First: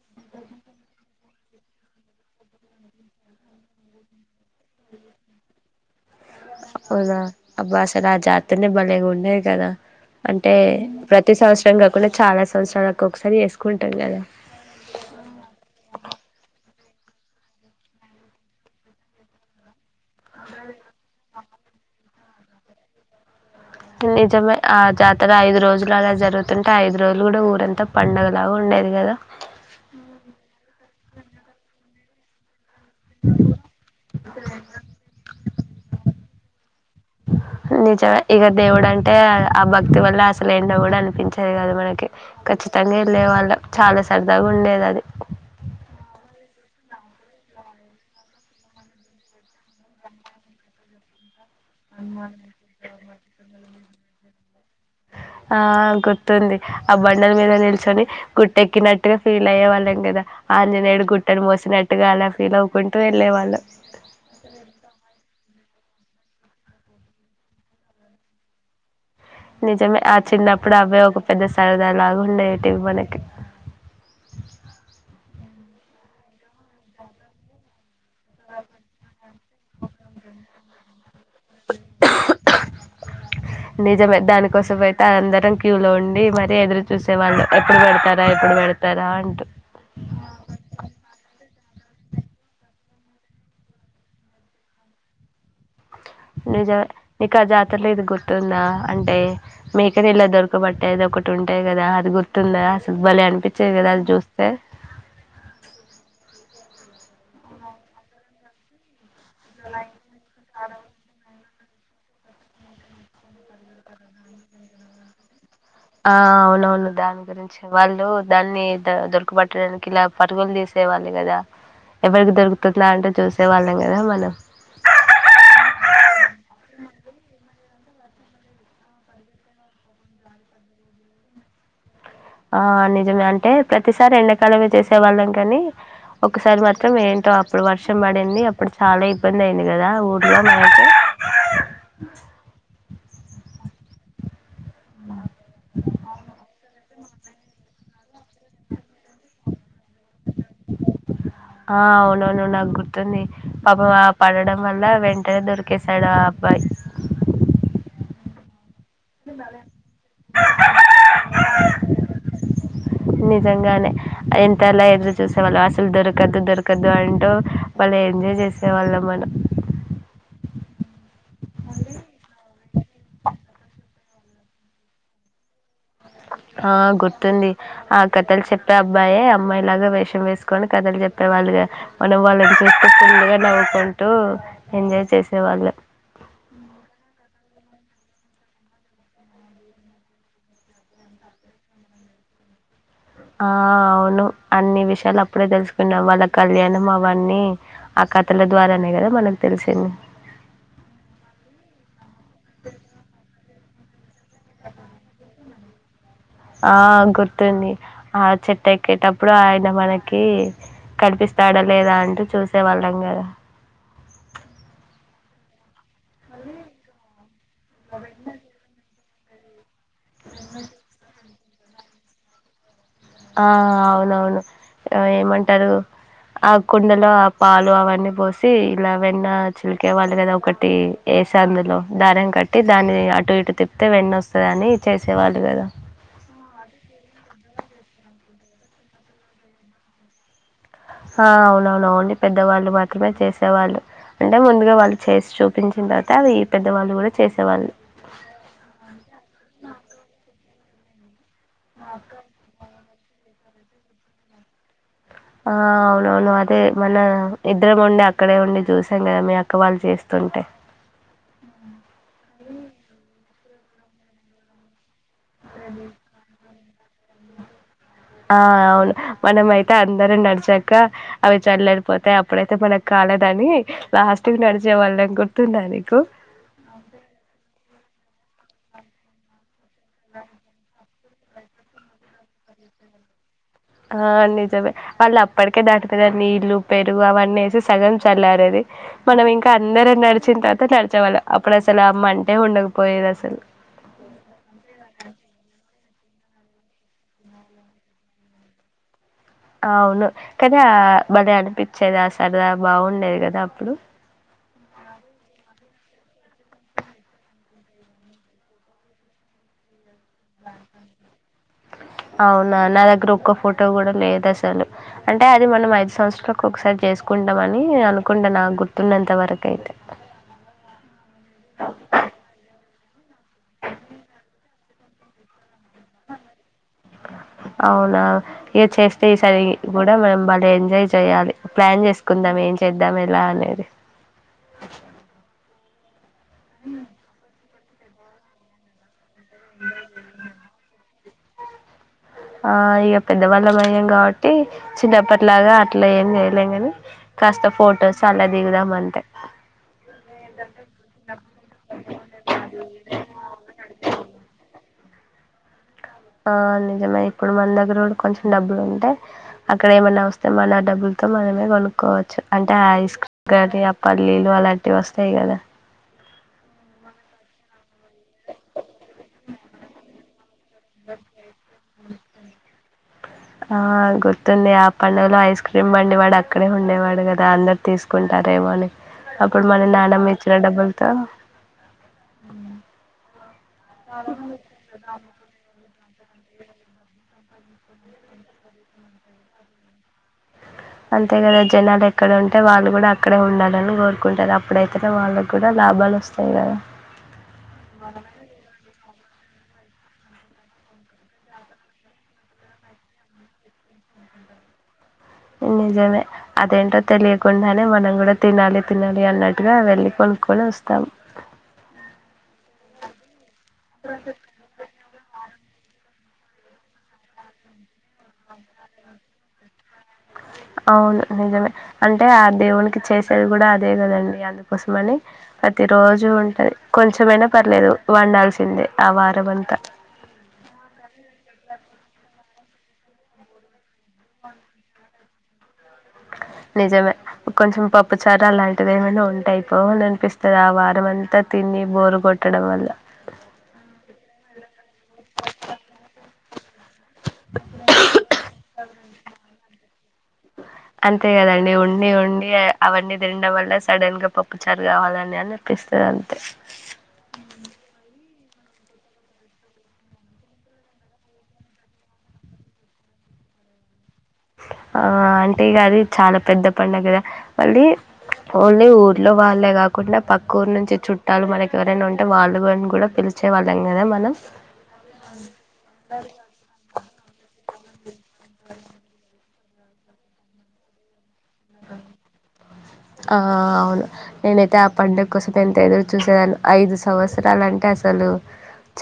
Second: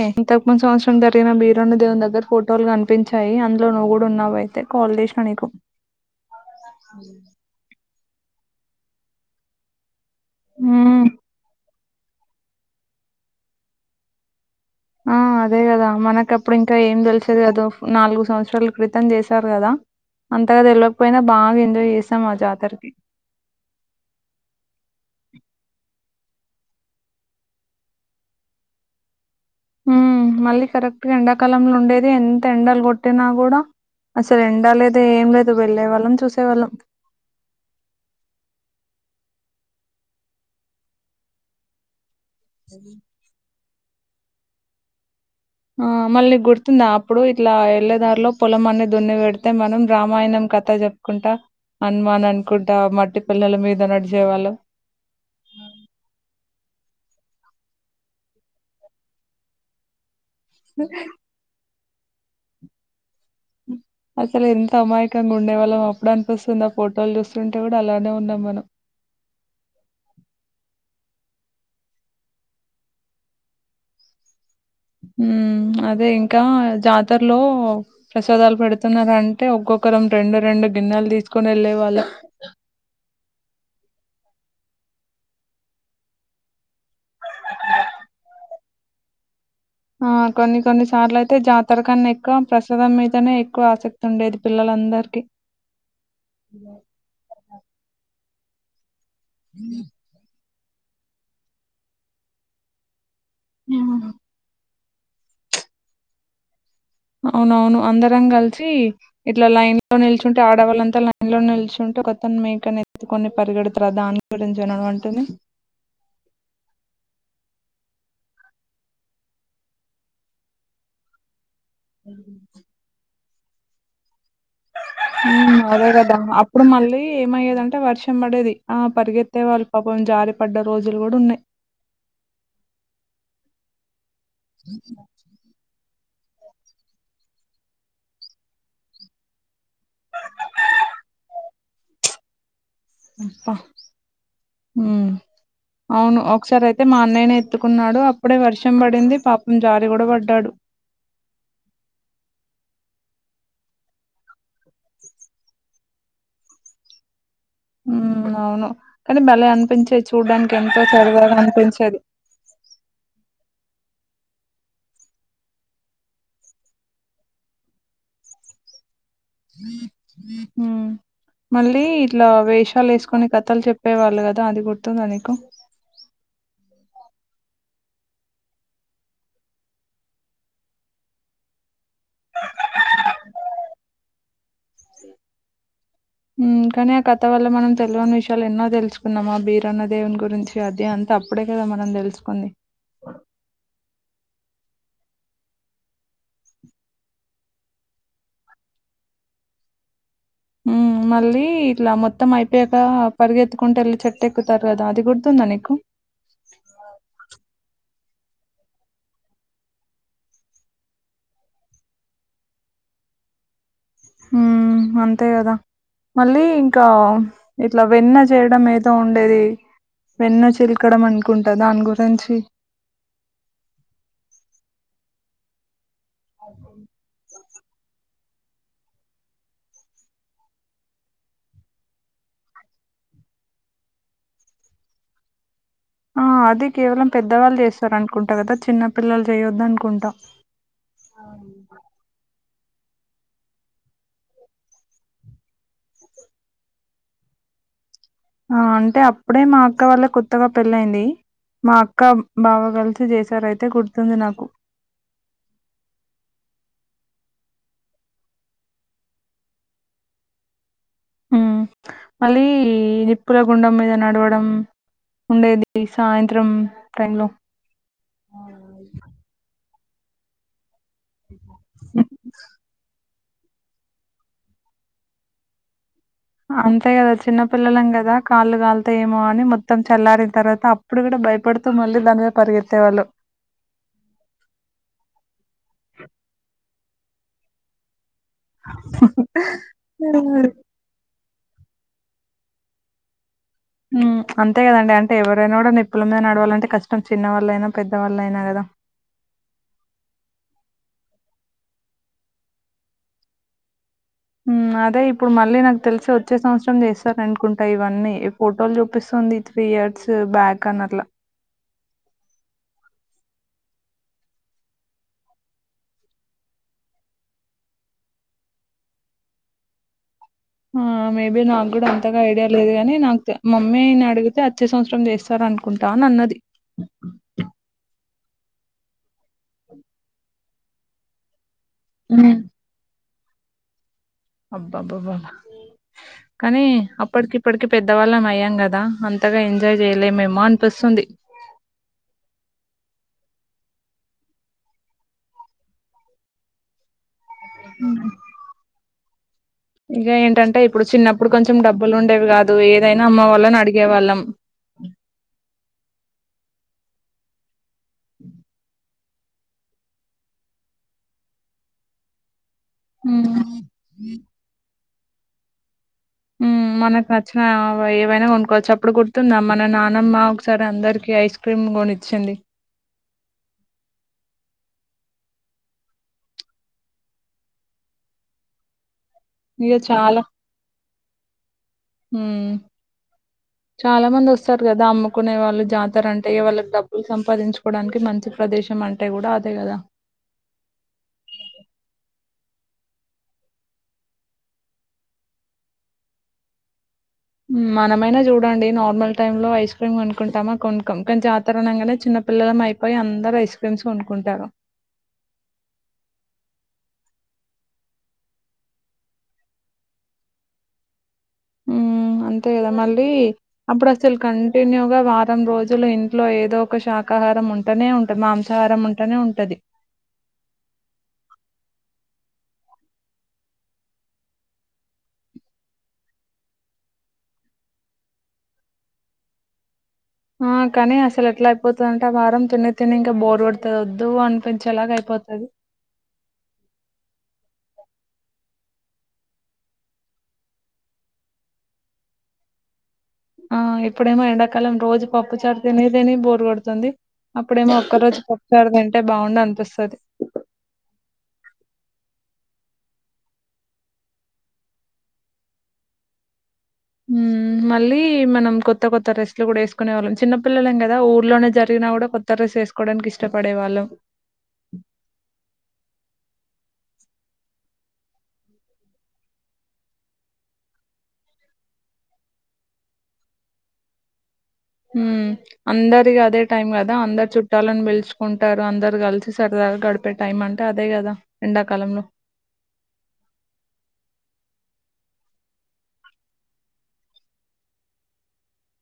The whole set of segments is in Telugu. అ ఇంతకుముందు సంవత్సరం జరిగిన బీరణ్య దేవుని దగ్గర ఫోటోలు కనిపించాయి అందులో నువ్వు కూడా ఉన్నావు అయితే కోల్జ్ పకు అవునా అబ్బా అసలు ఆ జాతనే బలేగా ఉండది కదా అంటే మ్మ్ ప్రతి సంవత్సరం కాకుండా చాలా సంవత్సరాలకు ఒకసారి వేసుకుంటాం కదా ఆ అదే కదా మనకప్పుడు ఇంకా ఏం తెలిసది కదా నాలుగు సంవత్సరాలు క్రితం చేశారు కదా అంతగా తెలియకపోయినా బాగా ఎంజాయ్ చేసాం మా జాతరకి నిజమే ఆ జాతర ఐదు రోజులు అలా జరి జరుగుతుంటే ఐదు రోజులు కూడా ఊరంతా పండగలాగా ఉండేది కదా ఉ మళ్ళీ కరెక్ట్గా ఎండాకాలంలో ఉండేది ఎంత ఎండాలు కూడా పట్టినా కూడా అసలు ఎంండ లేద ఏం లేదు వెళ్ళే వాళ్ళం చూసేవాళ్ళం ఆ నిజం ఇక దేవుడు అంటే ఆ భక్తి వల్ల అసలు ఏంటో కూడా అనిపించేది కదు మనకి ఖచ్చితంగా వెళ్ళే వాళ్ళం చాలా సరదాగా ఉండేది అది ఆ మళ్ళీ గుర్తుందా అప్పుడు ఇట్లా ఎళ్ళదారిలో పొలం అన్ని దున్ని పెడితే మనం రామాయణం కథ చెప్పుకుంటా అనుమాన్ అనుకుంటా మట్టి పిల్లల మీద నడిచేవాళ్ళు ఆ ఆ గుర్తుంది ఆ బండల మీద నిల్చొని గుట్టెక్కినట్టుగా ఫీల్ అయ్యే వాళ్ళం కదా ఆంజనేయుడు గుట్టను మోసినట్టుగా అలా ఫీల్ అవుకుంటే అసల ఎంత అమాయకంగా గుండెవాల్ళ మలం అప్పుడు అనిపిస్తుంది ఆ ఫోటోలు చూస్తుంటే కూడా అలానే ఉన్నాం మనం నిజమే అచ ఇన్నా పడావే పెద్ద సరదా లాగా ఉండేటివి మనకి ఉమ్ అదే ఇంకా జాతరలో ప్రసాదాలు పెడుతున్నారంటే ఒక్కొక్క రెండు రెండు గిన్నెలు తీసుకుొని వెళ్ళే వాళ్ళు ఆ నిజమే దానికోసం పోయితే అ అందరం క్యూ లో ఉండి మరి ఎదురు చూసేవాళ్ళు ఎప్పుడు పెడతారా ఎప్పుడు పెడ అతరాంట ఆ కొన్ని కొన్నిసార్లు అయితే జాతర కన్నా ఎక్కువ ప్రసాదం మీదనే ఎక్కువ ఆసక్తి ఉండేది పిల్లల అందరికి అ నిజ నీకు ఆ జాతరలో ఇది గుర్తుందా అంటే మీక ఇలా దొరుక్ కుబట్టేది ఒకటి ఉంటాయి కదా అది గుర్తుందా అసలు బలే అనిపించేది కదా అది చూస్తే అవునవును అందరం కలిసి ఇట్లా లైన్ లో నిల్చుంటే ఆడవాళ్ళంతా లైన్ లో నిల్చ్ చుంటే ఒకతను మీకని ఎత్తుకొని పరిగెడుతరు దాని గురించిన నువ్ అంటుంది. ఆ అవునవును దాని గురించే వాళ్ళు దాన్ని ద దొరకబట్టడానికి ఇలా పరుగులు తీస్ వాళ్ళే కదా ఎవరికి దొరుకుతుందా అంటే చూసే వాళ్ళం కదా మనం. ఉ అదే కదా అప్పుడు మళ్ళీ ఏమయ్యేదంటే వర్షం పడేది ఆ పరిగెత్తే వాళ్ళు పాపం జారి పడ్డ రోజులు కూడా ఉన్నాయ్ ఆ నిజమే అంటే ప్రతిసారి ఎండాకాలమే చేసే వాళ్ళం కాని ఒకసారి మాత్రం ఏంటో అప్పుడు వర్షం పడింది, అప్పుడు చాలా ఇబ్బంది అయింది కదా ఊర్లో మనక్ [inaudible] ఉ ప ఉ అవును ఒకసారి అయిత్ అయితే మా అన్నయ్యని ఎత్తుకున్నాడు అప్పుడే వర్షం పడింది పాపం జారి గూడా పడ్డాడు. ఆ అవునవును నాకు గుర్త్ తుంది పాపం ఆలా పడడం వల్ల వెంటనే దొరికేసాడు ఆ అబ్బాయి. ఉ అవును కానీ భలే అనిపించేది చూడ్డానికి ఎంతో సరదాగా అనిపించేది. నిజంగానే ఎంతేలా ఎదురు చూసేవాళ్ళు అసలు దొరకద్దు దొరకద్దు అంటూ భలే ఎంజాయ్ చేయ్ చేసేవాళ్ళం మన్ ఉ మళ్ళీ ఇట్లా వేషాలు వేసుకొని కథలు చెప్పే వాళ్ళు కదా అది గుర్తుందా నీకు. ఆ గుర్తుంది ఆ కథలు చెప్పే అబ్బాయే అమ్మాయి లాగా వేషం వేసుకొని కథలు చెప్పేవాళ్ళుగా. మనం వాళ్ళను చూస్తూ పుల్ గా నవ్వుకుంటూ ఎంజాయ్ చేసే వాళ్ళం. ఉ కాని ఆ కథ వల్ల మనం తెలవని విషయాలు ఎన్నో తెలుసుకున్నాం ఆ బీరన్న దేవుని గురించి అదే అం అప్పుడే కదా మనం తెలుసుకుంది ఆ అవును అన్ని విషయాలు అప్పుడే తెలుసుకున్నాం, వాళ్ళ కళ్యాణం ఆ అవన్నీ కథల ద్వారానే కదా మనకు తెలిసింది ఉ మళ్ళీ ఇట్లా మొత్తం అయిపోయాక పరిగెత్తుకుంటూ వెళ్ళి చెట్ టు ఎక్కుతారు కదా అది గుర్తుందా నీకు ఆ గుర్తుంది ఆ చెట్టు ఎక్కేటప్పుడు ఆయన మనకి కనిపిస్తాడా లేదా అంటూ చూసేవాళ్ళం కదా హు అంతే కదా మళ్ళీ ఇంకా ఇట్లా వెన్న చేయడం నేర్ ఉండేది వెన్న చిల్కడం అనుకుంటా దాని గురించి ఆ అవునవును ఏమంటారు. ఆ కుండలో ఆ పాలు అవన్నీ పోస్ తీ ఇలా వెన్న చిలికే వాళ్ళు కదా ఒకటి యేస అందులో దారం కట్టి దాని అటు ఇటు తిప్తే వెన్న వస్తదని చేసేవాళ్ళు కదా ఆ అది కేవలం పెద్దవాళ్ళు చేస్తారునుకుంటా కదా చిన్నపిల్లలు చేయొద్దు అనుకుంటా. హ అవునవున అవుండి పెద్దవాళ్ళు మాత్రమే చేసేవాళ్ళు. అంటే ముందుగా వాళ్ళు చేసి చూపించిన తర్వాత అవి పెద్దవాళ్ళు కూడా చేసేవాళ్ళు. ఆ అంటే అప్పుడే మా అక్క వాళ్ళు కొత్తగా పెళ్ళయింది మా అక్క బావ కలిస్ త్ చేశారైతే గుర్తుంది నాకు ఆ అవునవును అదే మన ఇద్దరం ఉండి అక్కడే ఉండి చూసాం కదా మీ అక్క వాళ్ళు చేస్తు ఉంటే ఉ మళ్ళీ నిప్పుల గుండం మీద నడవడం ఉండేది సాయంత్రం టైం లో ఆ అవును మనమయితే అందరం నడిచాక్ క అవి చల్లారిపోతాయి అప్పుడైతే మనక్ కాలద్ అని లాస్ట్ కి నడిచే వాళ్ళం గుర్తుందా నీకు అంతే గదా చిన్న పిల్లలం గదా, కాళ్ళు కాల్తయేమో అని మొత్తం చల్లారిన్తర్వాత అప్ ప్పుడు గూడ భయపడుతూ మళ్ళీ దాని మీద పరిగెత్తేవాళ్ళు ఆ నిజమే వాళ్ళప్పటికే దాటుతున్నరు, నీళ్ళు పెరుగు అవన్నేసి సగం చల్లారేది మనం ఇంక అందరం నడిచిన్తర్త నడిచే వాళ్ళం అప్పుడసలు ఆ మంటే ఉండకపోయేదసలు ఉమ్ అంతే గదాండి అంటే ఎవరైనా గుడా నిప్ ప్పుల మీద నడవాలంటే కష్టం, చిన్నవాళ్ళైనా పెద్దవాళ్ళైనా గదా అవును కనా బలే అనిపిచ్చేది అసలు ఆ బాగుండేది గదా అప్పుడు ఉమ్ అదే ఇప్పుడు మళ్ళీ నాకు తెల్సి వచ్చే సంవత్సరం చేస్తారనుకుంటా ఇవన్నీ ఫోటోలు చూపిస్తుంది ఇ త్రీ ఇయర్ అవునా నాదగ్గరోక్ క్క ఫోటో గుడా లేదసలు అంటే అది మనం ఐదు సంవత్సరాలకొకసారి చేసుకుంటమనీ అనుకుంట్ టె నాగుర్తున్నంత వరకయితే ఆ! ని నాకు తె మమ్మీ నడుగుతే అచ్చే సంవత్సరం చేస్తారనుకుంటా అనన్నది. అవునా ఇగ చేస్తే ఈ సరి గుడా మేం బాగా ఎంజాయ్ చేయాలి. ప్లాన్ చేసుకుందాం ఏం చేద్దాం ఎలా అనేది అబ్బ అబ్బబ్బాబ్బ కనీ అప్పటికి ఇప్పటికి పెద్దవాళ్ళమ్ అయ్యాం గదా అంత్ త్తగా ఎంజాయ్ చేయలేమేమో అన్పిస్తుంది. ఆ ఇగ పెద్దవాళ్ళమయ్యాం కాబట్టి చిన్నప్పటిలాగా అట్లా ఏం చేయలేం గనీ కాస్త ఫొటోస్ అలా దిగుదామంతే ఇగ ఏంటంటే ఇప్పుడు చిన్నప్పుడు కొంచెం డబ్బులు ఉండేవి గాదు ఏదైనా అమ్మ వాళ్ళన్ అడిగేవాళ్ళం ఉమ్ ఆ నిజమే ఇప్పుడు మన దగ్గర కూడ కొంచెం డబ్బులు ఉంటయ్ అక్కడ ఏమన్నా వస్తే మన డబ్బుల్తో మనమే కొనుక్కోవచ్చు. అంటే ఐస్ క్రీమ్ కానీ ఆ హ్మ్. పల్లీలు అలాంటివి ఒస్తయి గదా ఉమ్ మనక్ నచ్చినయ్ ఆ వ ఏవైనా కొనుక్కోవచ్చు అప్పుడు గుర్తుంద మన నానమ్మ ఒకసారి అందరికి ఐస్ క్రీమ్ గొనిచ్చింది. ఆ గుర్తుంద్ పండగలో ఐస్ క్రీమ్ బండివాడక్కడే ఉండేవాడు కదా అందరు తీసుకుంటారేమో అని. అప్పుడు మన ఇగ చాలా నానమ్మిచ్చిన డబ్బుల్తో మ్మ్ చాలా మంది ఒస్తరు గదా అమ్ముకునే వాళ్ళు జాత్ తరంటే వాళ్ళకి డబ్బులు సంపాదించుకోవడానికి మంచి ప్రదేశం అంటే గూడ అదే గదా అంతే కదా జనాలెక్కడ ఉంటే వాళ్ళు గూడ అక్కడే ఉండాలని కోరుకుంటరు అప్పుడైతేనే వాళ్ళక్కుడా లాభాలొస్తయి గదా మనమైనా జూడండి నార్మల్ టైంలో ఐస్ క్రీమ్ కొనుకుంటమా కొనుక్కోం కనీ జాతరణంగనే చిన్న పిల్లలమయిపోయి అందరు ఐస్ క్రీమ్స్ కొనుక్కుంటారు. నే నిజమే అదేంటో తెలియకుండానే మనం గుడా తినాలి తినాలి అన్నట్టుగా వెళ్ళి కొనుక్కోని ఒస్తాం. ఉమ్ అంతే గదా మళ్ళీ అప్పుడస్సలు కంటిన్యూగా వార్ త్తం రోజుల్లో ఇంట్లో ఏదో ఒక శాకాహారం ఉంటనే ఉంటది మాంసాహారం ఉంటనే ఉంటది. అ అవును నిజమే అంటే ఆ దేవునికి చేసేది గూడ అదే కదండి అందుకోసమని ప్రత్ రోజు ఉంటది కొంచెమైనా పర్లేదు వండాల్సిందే ఆ వారమంతా పోతాంటే ఆ వారం తిని తినీ ఇంకా బోర్ కోడుతది ఒద్దు అనిపించేలాగ అయిపోతది. ఆ నిజమే కొంచెం పప్పుచారు అలాంటివి ఏమైనా ఉంటాయిపోవ్ అననిపిస్తది ఆ వారమంతా తిన్ ని బోరు కొట్టడం వల్ల ఆ ఇప్పుడేమో ఎండాకాలం రోజు పప్పు చారు తినీ తిని బోరు కొడుతుంది. అప్పుడేమో ఒక్క రోజు పప్చారు తింటే బావుండనిపిస్తది. అంతే కదండి ఉండి ఉండి అవన్నీ తినడం వల్ల సడన్ గా పప్పు చారు గావాలని అని ప్పి వస్తుేద అంతే [unintelligible] మ్ మళ్ళీ! మనం కొత్త కొత్త డ్రెస్లు కూడా వేసుకునే వాళ్ళం. చిన్న పిల్లలం కదా ఊర్లోనే జరిగినా కూడా కొత్త డ్రెస్ వేసుకోడానికి. ఇష్టపడే వాళ్ళం. ఆ! అంటే గది చాలా పెద్ద పండుగ గదా మళ్ళీ. ఓన్లీ ఊర్లో వాళ్ళే కాకుండా పక్క ఊరు నుంచి చుట్టాలు మనకి ఎవరైనా ఉంటే వాళ్ళుని కూడా పిల్ వచ్చే వాళ్ళం కదా మనం. అందరికి అదే టైం కదా అందరూ చుట్టాలని పెలుచుకుంటారు అందరూ కలిసి. సరదాగా గడిపే టైం అంటే అదే కదా. ఎండాకాలంలో ఆ! అవును. నేనైతే ఆ పండుగ కోసం ఎంత ఎదురు చూసేదాన్ని, ఐదు సంవత్సరాలంటే అసలు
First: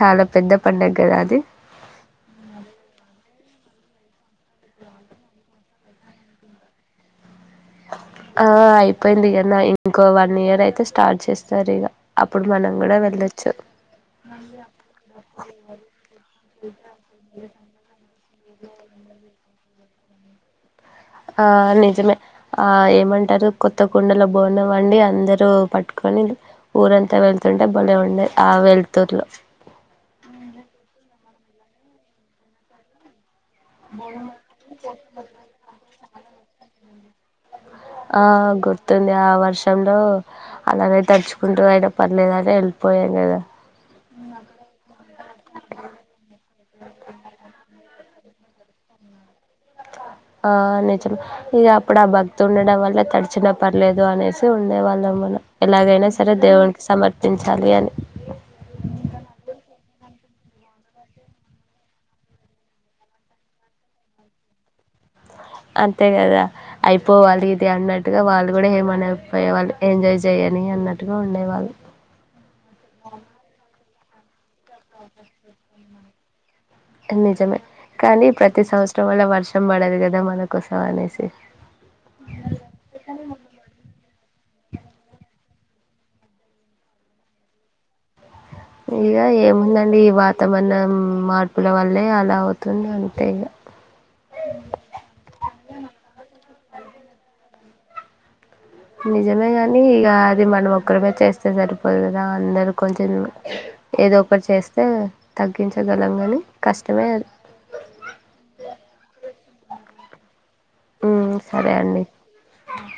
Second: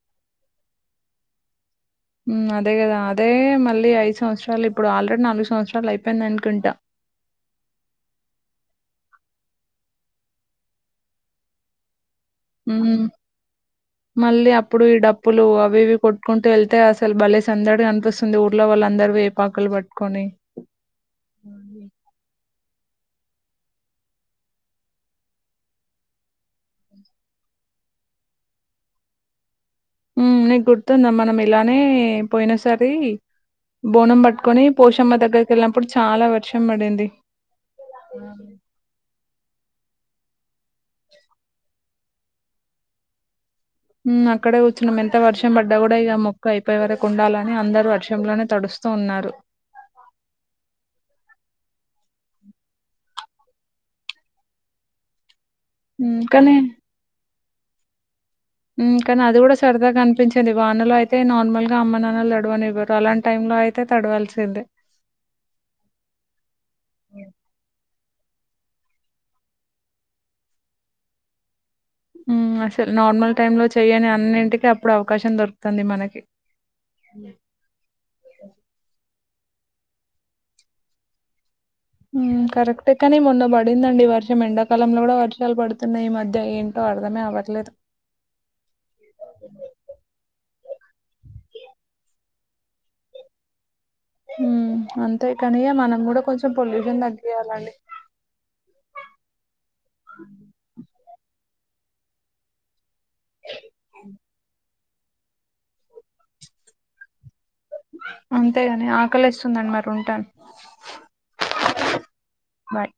చాలా పెద్ద పండుగ కదా అది అదే కదా అదే మళ్ళీ ఐదు సంవత్సరాలు ఇప్పుడు ఆల్రెడీ నాలుగు సంవత్సరాలు అయిపోయింది అనుకుంటా. [inaudible] ఆ అయిపోయింది ఇంకో వన్ ఇయర్ అయితే స్టార్ట్ చేస్తారు ఇగ. మనం కూడా హ్మ్ వెళ్ళొచ్చు. మళ్ళీ అప్పుడు ఈ డప్పులు అవి ఇవి కొట్టుకుంటూ వెళ్తే అసలు భలే సందడిగా అనిపిస్తుంది ఊర్లో. వాళ్ళందరూ వేపాకలు పట్టుకొని. ఆ నిజమే ఆ ఏమం అంటారు కొత్త కుండలో బోనం వండి అందరూ పట్టుకొని ఊరంతా వెళ్తుంటే బలే ఉండ. ఆ వెళుతుర్ హ్మ్ నీకు గుర్తుందా మనం ఇలానే పోయిన సారి బోనం పట్టుకొని పోషమ్మ దగ్గరికి వెళ్ళినప్పుడు చాలా వర్షం పడింది. ఆ గుర్తుంది ఆ వర్షం. లో అలానే తడుచుకుంటూ అలాగే పర్లేదు అని వెళ్ళిపోయాం కదా. అక్కడే కూర్చున్నాం ఎంత వర్షం పడ్డా కూడా ఇక మొక్కు అయిపోయే వరకు ఉండాలని అందరూ వర్షం. వర్షంలోనే తడుస్తూ ఉన్నారు. అ [inaudible] ఆ నిజమే ఇక అప్పుడు ఆ భక్తి ఉండడం వల్ల తడిచిన పర్లేదు అనేసి ఉండే వాళ్ళం మళ్ళా. ఎలాగైనా హ్మ్ సరే కానీ దేవునికి సమర్పించాలి అని కానీ అది కూడా సరదాగా కనిపించేది. వానలో అయితే నార్మల్ గా అమ్మ నాన్నలు తడవనవ్వరు అలాంటి టైం లో అలా అయితే తడవాల్సిందే. అంతే కదా హ్మ్. అయిపోవాలి ఇది అన్నట్టు వాళ్ళు కూడా ఏమని అనకపోయేవాళ్ళు ఎంజాయ్ చేయనీ అన్నట్టుగా ఉండేవాళ్ళు. ఊ అసలు నార్మల్ టైమ్ లో చెయ్యని అన్నింటిక అప్పుడు అవకాశం దొరుకుతుంది మనకి. నిజమే, కానీ ప్రతి సంవత్సరం వల్ల వర్షం. వర్షం పడదు కదా మన కోసం అనేసి. కరెక్టే కాని మొన్న పడిందండి ఈ వర్షం ఎండాకాలంలో కూడా వర్షాలు పడుతున్నాయి. ఈ మధ్య ఏంటో పడదమే అవ్వట్లేదు ఇక ఏముందండి ఈ వాతం మనం మార్పుల వల్లే అలా అవుతుంది అంతే ఇక మ్! అంతే ఇ కాని మనం కూడా కొంచెం పొల్యూషన్ తగ్గయాలండి. నిజమే గాని ఇగ అది మనం ఒక్కరిమే చేస్తే సరిపోదు కదా అందరూ. కొంచెం ఏదో ఒకటి చేస్తే తగ్గించగలం కానీ కష్టమే అది. అంతేగాని ఆకలేస్తుండి మరి ఉంటాను. ఉ సరే అండి. బాయ్.